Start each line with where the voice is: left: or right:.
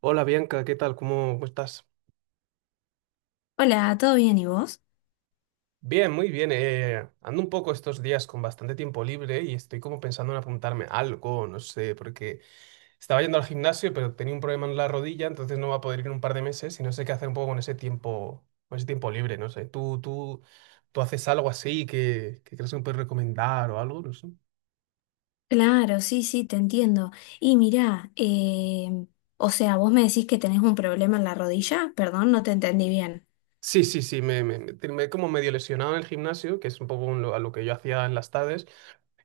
right: Hola Bianca, ¿qué tal? ¿¿Cómo estás?
left: Hola, ¿todo bien y vos?
right: Bien, muy bien. Ando un poco estos días con bastante tiempo libre y estoy como pensando en apuntarme a algo, no sé, porque estaba yendo al gimnasio, pero tenía un problema en la rodilla, entonces no va a poder ir en un par de meses y no sé qué hacer un poco con ese tiempo libre, no sé. ¿Tú haces algo así que crees que me puedes recomendar o algo? No sé.
left: Claro, sí, sí, te entiendo. Y mirá, o sea, vos me decís que tenés un problema en la rodilla, perdón, no te entendí bien.
right: Sí, sí, sí, me he como medio lesionado en el gimnasio, que es un poco a lo que yo hacía en las tardes.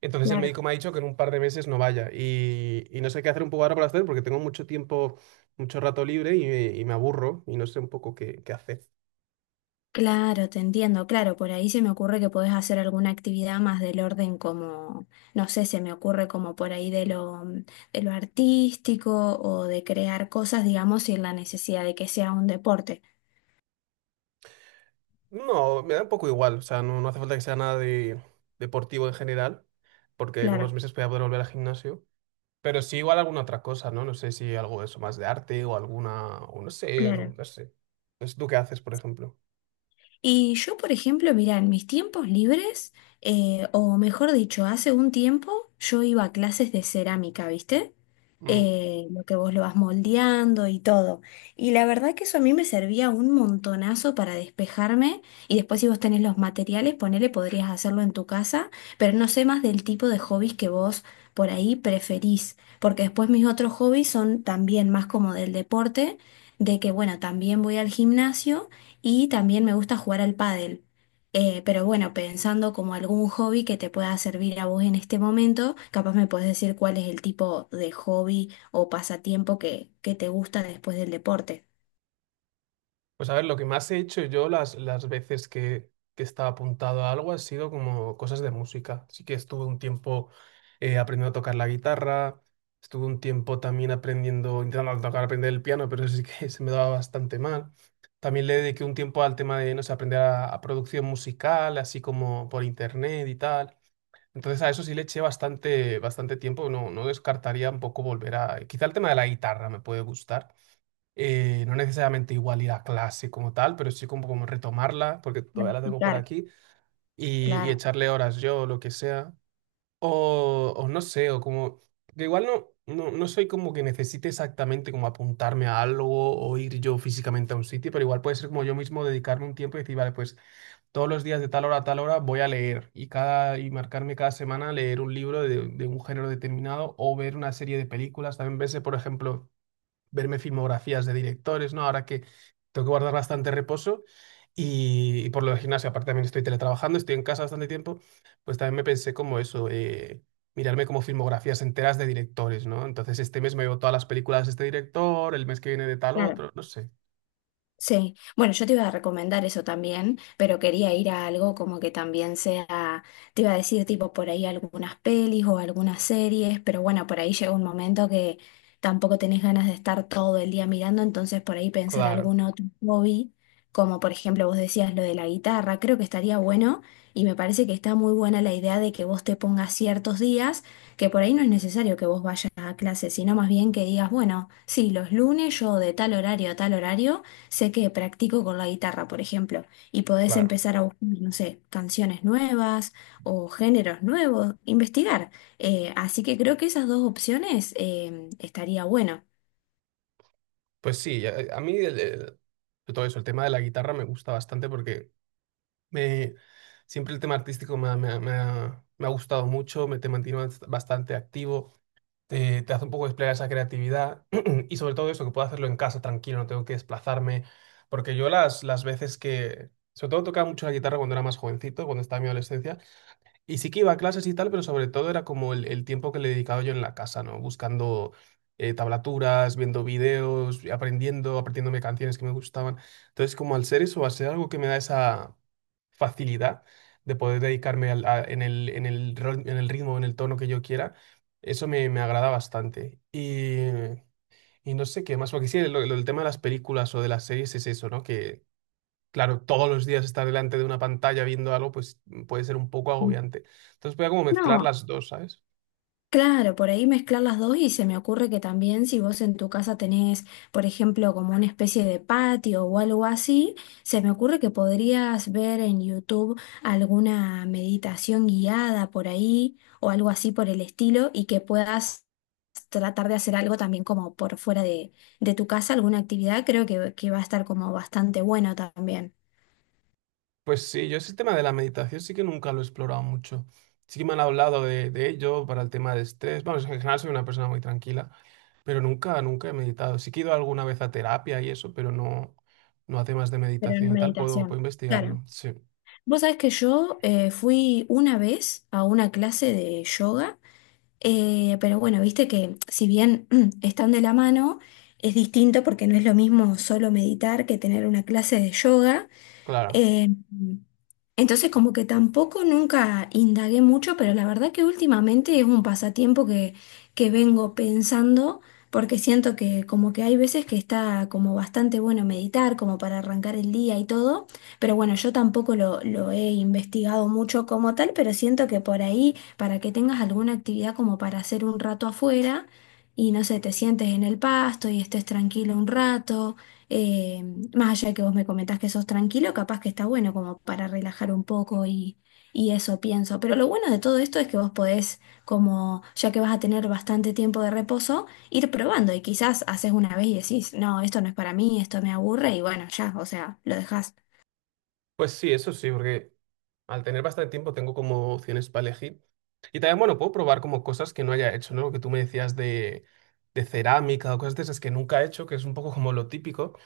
right: Entonces el
left: Claro.
right: médico me ha dicho que en un par de meses no vaya y no sé qué hacer un poco ahora para hacer porque tengo mucho tiempo, mucho rato libre y me aburro y no sé un poco qué hacer.
left: Claro, te entiendo, claro, por ahí se me ocurre que podés hacer alguna actividad más del orden como, no sé, se me ocurre como por ahí de lo artístico o de crear cosas, digamos, sin la necesidad de que sea un deporte.
right: No, me da un poco igual, o sea, no, no hace falta que sea nada de deportivo en general porque en unos
left: Claro,
right: meses voy a poder volver al gimnasio, pero sí igual alguna otra cosa, ¿no? No sé si algo de eso más de arte o alguna, o no sé, no,
left: claro.
right: no sé. No sé, ¿tú qué haces, por ejemplo?
left: Y yo, por ejemplo, mirá, en mis tiempos libres, o mejor dicho, hace un tiempo yo iba a clases de cerámica, ¿viste?
right: Mm.
left: Eh, lo que vos lo vas moldeando y todo. Y la verdad que eso a mí me servía un montonazo para despejarme y después si vos tenés los materiales, ponele, podrías hacerlo en tu casa, pero no sé más del tipo de hobbies que vos por ahí preferís, porque después mis otros hobbies son también más como del deporte, de que bueno, también voy al gimnasio y también me gusta jugar al pádel. Pero bueno, pensando como algún hobby que te pueda servir a vos en este momento, capaz me podés decir cuál es el tipo de hobby o pasatiempo que te gusta después del deporte.
right: Pues a ver, lo que más he hecho yo las veces que estaba apuntado a algo ha sido como cosas de música. Sí que estuve un tiempo aprendiendo a tocar la guitarra, estuve un tiempo también aprendiendo, intentando tocar, aprender el piano, pero sí que se me daba bastante mal. También le dediqué un tiempo al tema de, no sé, aprender a producción musical, así como por internet y tal. Entonces a eso sí le eché bastante, bastante tiempo, no, no descartaría un poco volver a... Quizá el tema de la guitarra me puede gustar, no necesariamente igual ir a clase como tal, pero sí como, como retomarla, porque todavía la tengo por
left: Practicar,
right: aquí, y
left: claro,
right: echarle horas yo, o lo que sea. O no sé, o como, que igual no, no, no soy como que necesite exactamente como apuntarme a algo o ir yo físicamente a un sitio, pero igual puede ser como yo mismo dedicarme un tiempo y decir, vale, pues todos los días de tal hora a tal hora voy a leer y marcarme cada semana leer un libro de un género determinado o ver una serie de películas. También verse, por ejemplo, verme filmografías de directores, ¿no? Ahora que tengo que guardar bastante reposo y por lo del gimnasio, aparte también estoy teletrabajando, estoy en casa bastante tiempo, pues también me pensé como eso, mirarme como filmografías enteras de directores, ¿no? Entonces este mes me veo todas las películas de este director, el mes que viene de tal
left: claro.
right: otro, no sé.
left: Sí, bueno, yo te iba a recomendar eso también, pero quería ir a algo como que también sea, te iba a decir tipo por ahí algunas pelis o algunas series, pero bueno, por ahí llega un momento que tampoco tenés ganas de estar todo el día mirando, entonces por ahí pensar
right: Claro,
left: algún otro hobby, como por ejemplo vos decías lo de la guitarra, creo que estaría bueno y me parece que está muy buena la idea de que vos te pongas ciertos días, que por ahí no es necesario que vos vayas a clase, sino más bien que digas, bueno, sí, los lunes yo de tal horario a tal horario sé que practico con la guitarra, por ejemplo, y podés
right: claro.
left: empezar a buscar, no sé, canciones nuevas o géneros nuevos, investigar. Así que creo que esas dos opciones estaría bueno.
right: Pues sí, a mí todo eso, el tema de la guitarra me gusta bastante porque me, siempre el tema artístico me ha gustado mucho, me te mantiene bastante activo. Te hace un poco desplegar esa creatividad y sobre todo eso, que puedo hacerlo en casa tranquilo, no tengo que desplazarme, porque yo las veces que, sobre todo tocaba mucho la guitarra cuando era más jovencito, cuando estaba en mi adolescencia, y sí que iba a clases y tal, pero sobre todo era como el tiempo que le dedicaba yo en la casa, ¿no? Buscando tablaturas, viendo videos, aprendiendo, aprendiéndome canciones que me gustaban. Entonces, como al ser eso, al ser algo que me da esa facilidad de poder dedicarme en el, en el ritmo, en el tono que yo quiera, eso me, me agrada bastante. Y no sé qué más, porque sí, el tema de las películas o de las series es eso, ¿no? Que, claro, todos los días estar delante de una pantalla viendo algo, pues puede ser un poco
left: Mm.
right: agobiante. Entonces voy a como mezclar
left: No,
right: las dos, ¿sabes?
left: claro, por ahí mezclar las dos y se me ocurre que también si vos en tu casa tenés, por ejemplo, como una especie de patio o algo así, se me ocurre que podrías ver en YouTube alguna meditación guiada por ahí o algo así por el estilo y que puedas tratar de hacer algo también como por fuera de tu casa, alguna actividad, creo que va a estar como bastante bueno también,
right: Pues sí, yo ese tema de la meditación sí que nunca lo he explorado mucho. Sí que me han hablado de ello para el tema de estrés. Vamos, en general soy una persona muy tranquila. Pero nunca, nunca he meditado. Sí que he ido alguna vez a terapia y eso, pero no, no a temas de
left: pero en
right: meditación y tal. Puedo, puedo
left: meditación. Claro.
right: investigarlo. Sí,
left: Vos sabés que yo fui una vez a una clase de yoga. Pero bueno, viste que si bien están de la mano, es distinto porque no es lo mismo solo meditar que tener una clase de yoga.
right: claro.
left: Eh, entonces, como que tampoco nunca indagué mucho, pero la verdad que últimamente es un pasatiempo que vengo pensando, porque siento que como que hay veces que está como bastante bueno meditar, como para arrancar el día y todo, pero bueno, yo tampoco lo he investigado mucho como tal, pero siento que por ahí, para que tengas alguna actividad como para hacer un rato afuera, y no sé, te sientes en el pasto y estés tranquilo un rato. Eh, Más allá de que vos me comentás que sos tranquilo, capaz que está bueno como para relajar un poco y eso pienso. Pero lo bueno de todo esto es que vos podés, como ya que vas a tener bastante tiempo de reposo, ir probando y quizás haces una vez y decís, no, esto no es para mí, esto me aburre y bueno, ya, o sea, lo dejás.
right: Pues sí, eso sí, porque al tener bastante tiempo tengo como opciones para elegir. Y también, bueno, puedo probar como cosas que no haya hecho, ¿no? Lo que tú me decías de cerámica o cosas de esas que nunca he hecho, que es un poco como lo típico.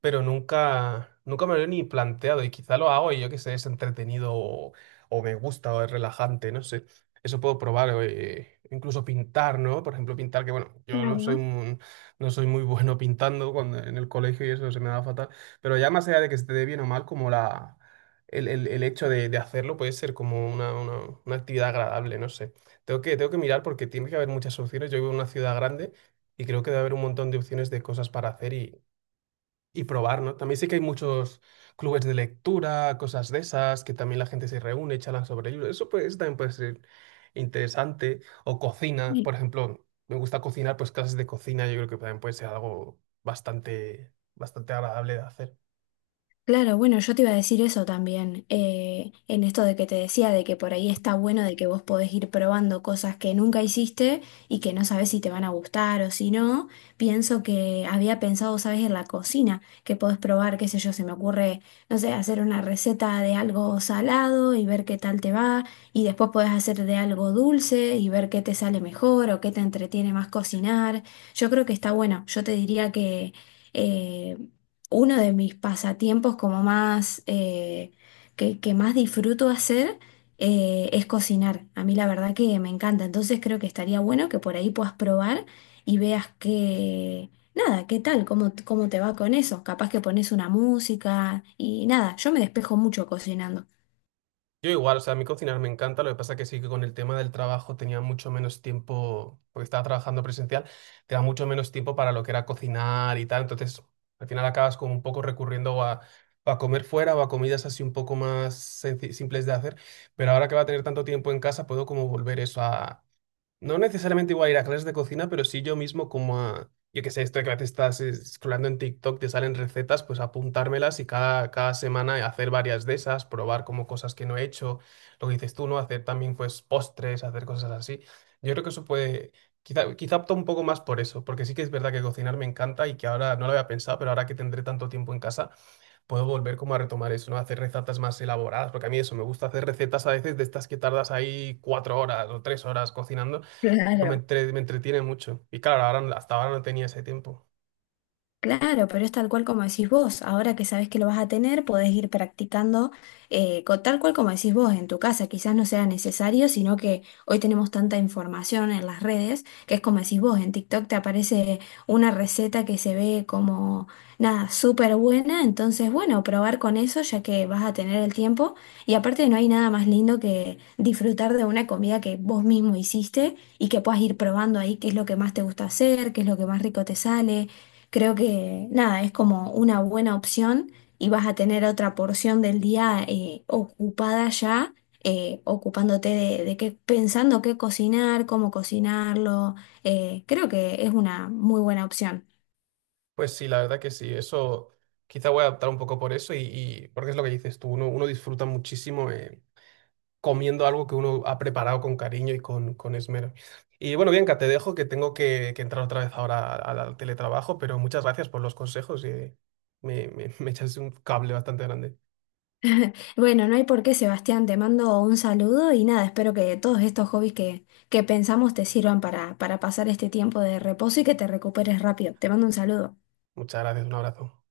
right: Pero nunca, nunca me lo he ni planteado y quizá lo hago y yo que sé, es entretenido o me gusta o es relajante, no sé. Eso puedo probar, incluso pintar, ¿no? Por ejemplo, pintar, que bueno, yo no soy
left: Claro.
right: un- no soy muy bueno pintando cuando, en el colegio y eso se me da fatal, pero ya más allá de que se te dé bien o mal, como el hecho de hacerlo puede ser como una actividad agradable, no sé. Tengo que mirar porque tiene que haber muchas opciones. Yo vivo en una ciudad grande y creo que debe haber un montón de opciones de cosas para hacer y probar, ¿no? También sé que hay muchos clubes de lectura, cosas de esas, que también la gente se reúne, charlan sobre libros. Eso pues, también puede ser interesante. O cocina, por ejemplo, me gusta cocinar, pues clases de cocina, yo creo que también puede ser algo bastante, bastante agradable de hacer.
left: Claro, bueno, yo te iba a decir eso también, en esto de que te decía, de que por ahí está bueno de que vos podés ir probando cosas que nunca hiciste y que no sabés si te van a gustar o si no. Pienso que había pensado, sabes, en la cocina, que podés probar, qué sé yo, se me ocurre, no sé, hacer una receta de algo salado y ver qué tal te va, y después podés hacer de algo dulce y ver qué te sale mejor o qué te entretiene más cocinar. Yo creo que está bueno, yo te diría que... eh, uno de mis pasatiempos como más que más disfruto hacer es cocinar. A mí la verdad que me encanta. Entonces creo que estaría bueno que por ahí puedas probar y veas que, nada, qué tal, cómo, cómo te va con eso. Capaz que pones una música y nada, yo me despejo mucho cocinando.
right: Yo igual, o sea, a mí cocinar me encanta, lo que pasa que sí que con el tema del trabajo tenía mucho menos tiempo, porque estaba trabajando presencial, te da mucho menos tiempo para lo que era cocinar y tal, entonces al final acabas como un poco recurriendo a comer fuera o a comidas así un poco más simples de hacer, pero ahora que va a tener tanto tiempo en casa puedo como volver eso, no necesariamente igual ir a clases de cocina, pero sí yo mismo como a, yo qué sé, esto de que a veces estás scrollando en TikTok, te salen recetas, pues apuntármelas y cada semana hacer varias de esas, probar como cosas que no he hecho, lo que dices tú, ¿no? Hacer también pues postres, hacer cosas así. Yo creo que eso puede, quizá, quizá opto un poco más por eso, porque sí que es verdad que cocinar me encanta y que ahora no lo había pensado, pero ahora que tendré tanto tiempo en casa puedo volver como a retomar eso, ¿no? Hacer recetas más elaboradas, porque a mí eso, me gusta hacer recetas a veces de estas que tardas ahí 4 horas o 3 horas cocinando, pero me,
left: Claro.
right: me entretiene mucho. Y claro, ahora, hasta ahora no tenía ese tiempo.
left: Claro, pero es tal cual como decís vos. Ahora que sabés que lo vas a tener, podés ir practicando tal cual como decís vos en tu casa. Quizás no sea necesario, sino que hoy tenemos tanta información en las redes que es como decís vos. En TikTok te aparece una receta que se ve como nada, súper buena. Entonces, bueno, probar con eso ya que vas a tener el tiempo. Y aparte no hay nada más lindo que disfrutar de una comida que vos mismo hiciste y que puedas ir probando ahí qué es lo que más te gusta hacer, qué es lo que más rico te sale. Creo que nada, es como una buena opción y vas a tener otra porción del día ocupada ya, ocupándote de qué, pensando qué cocinar, cómo cocinarlo. Eh, creo que es una muy buena opción.
right: Pues sí, la verdad que sí, eso quizá voy a adaptar un poco por eso porque es lo que dices tú, uno, uno disfruta muchísimo comiendo algo que uno ha preparado con cariño y con esmero. Y bueno, Bianca, te dejo que tengo que entrar otra vez ahora al al teletrabajo, pero muchas gracias por los consejos y me, me echas un cable bastante grande.
left: Bueno, no hay por qué, Sebastián, te mando un saludo y nada, espero que todos estos hobbies que pensamos te sirvan para pasar este tiempo de reposo y que te recuperes rápido. Te mando un saludo.
right: Muchas gracias, un abrazo.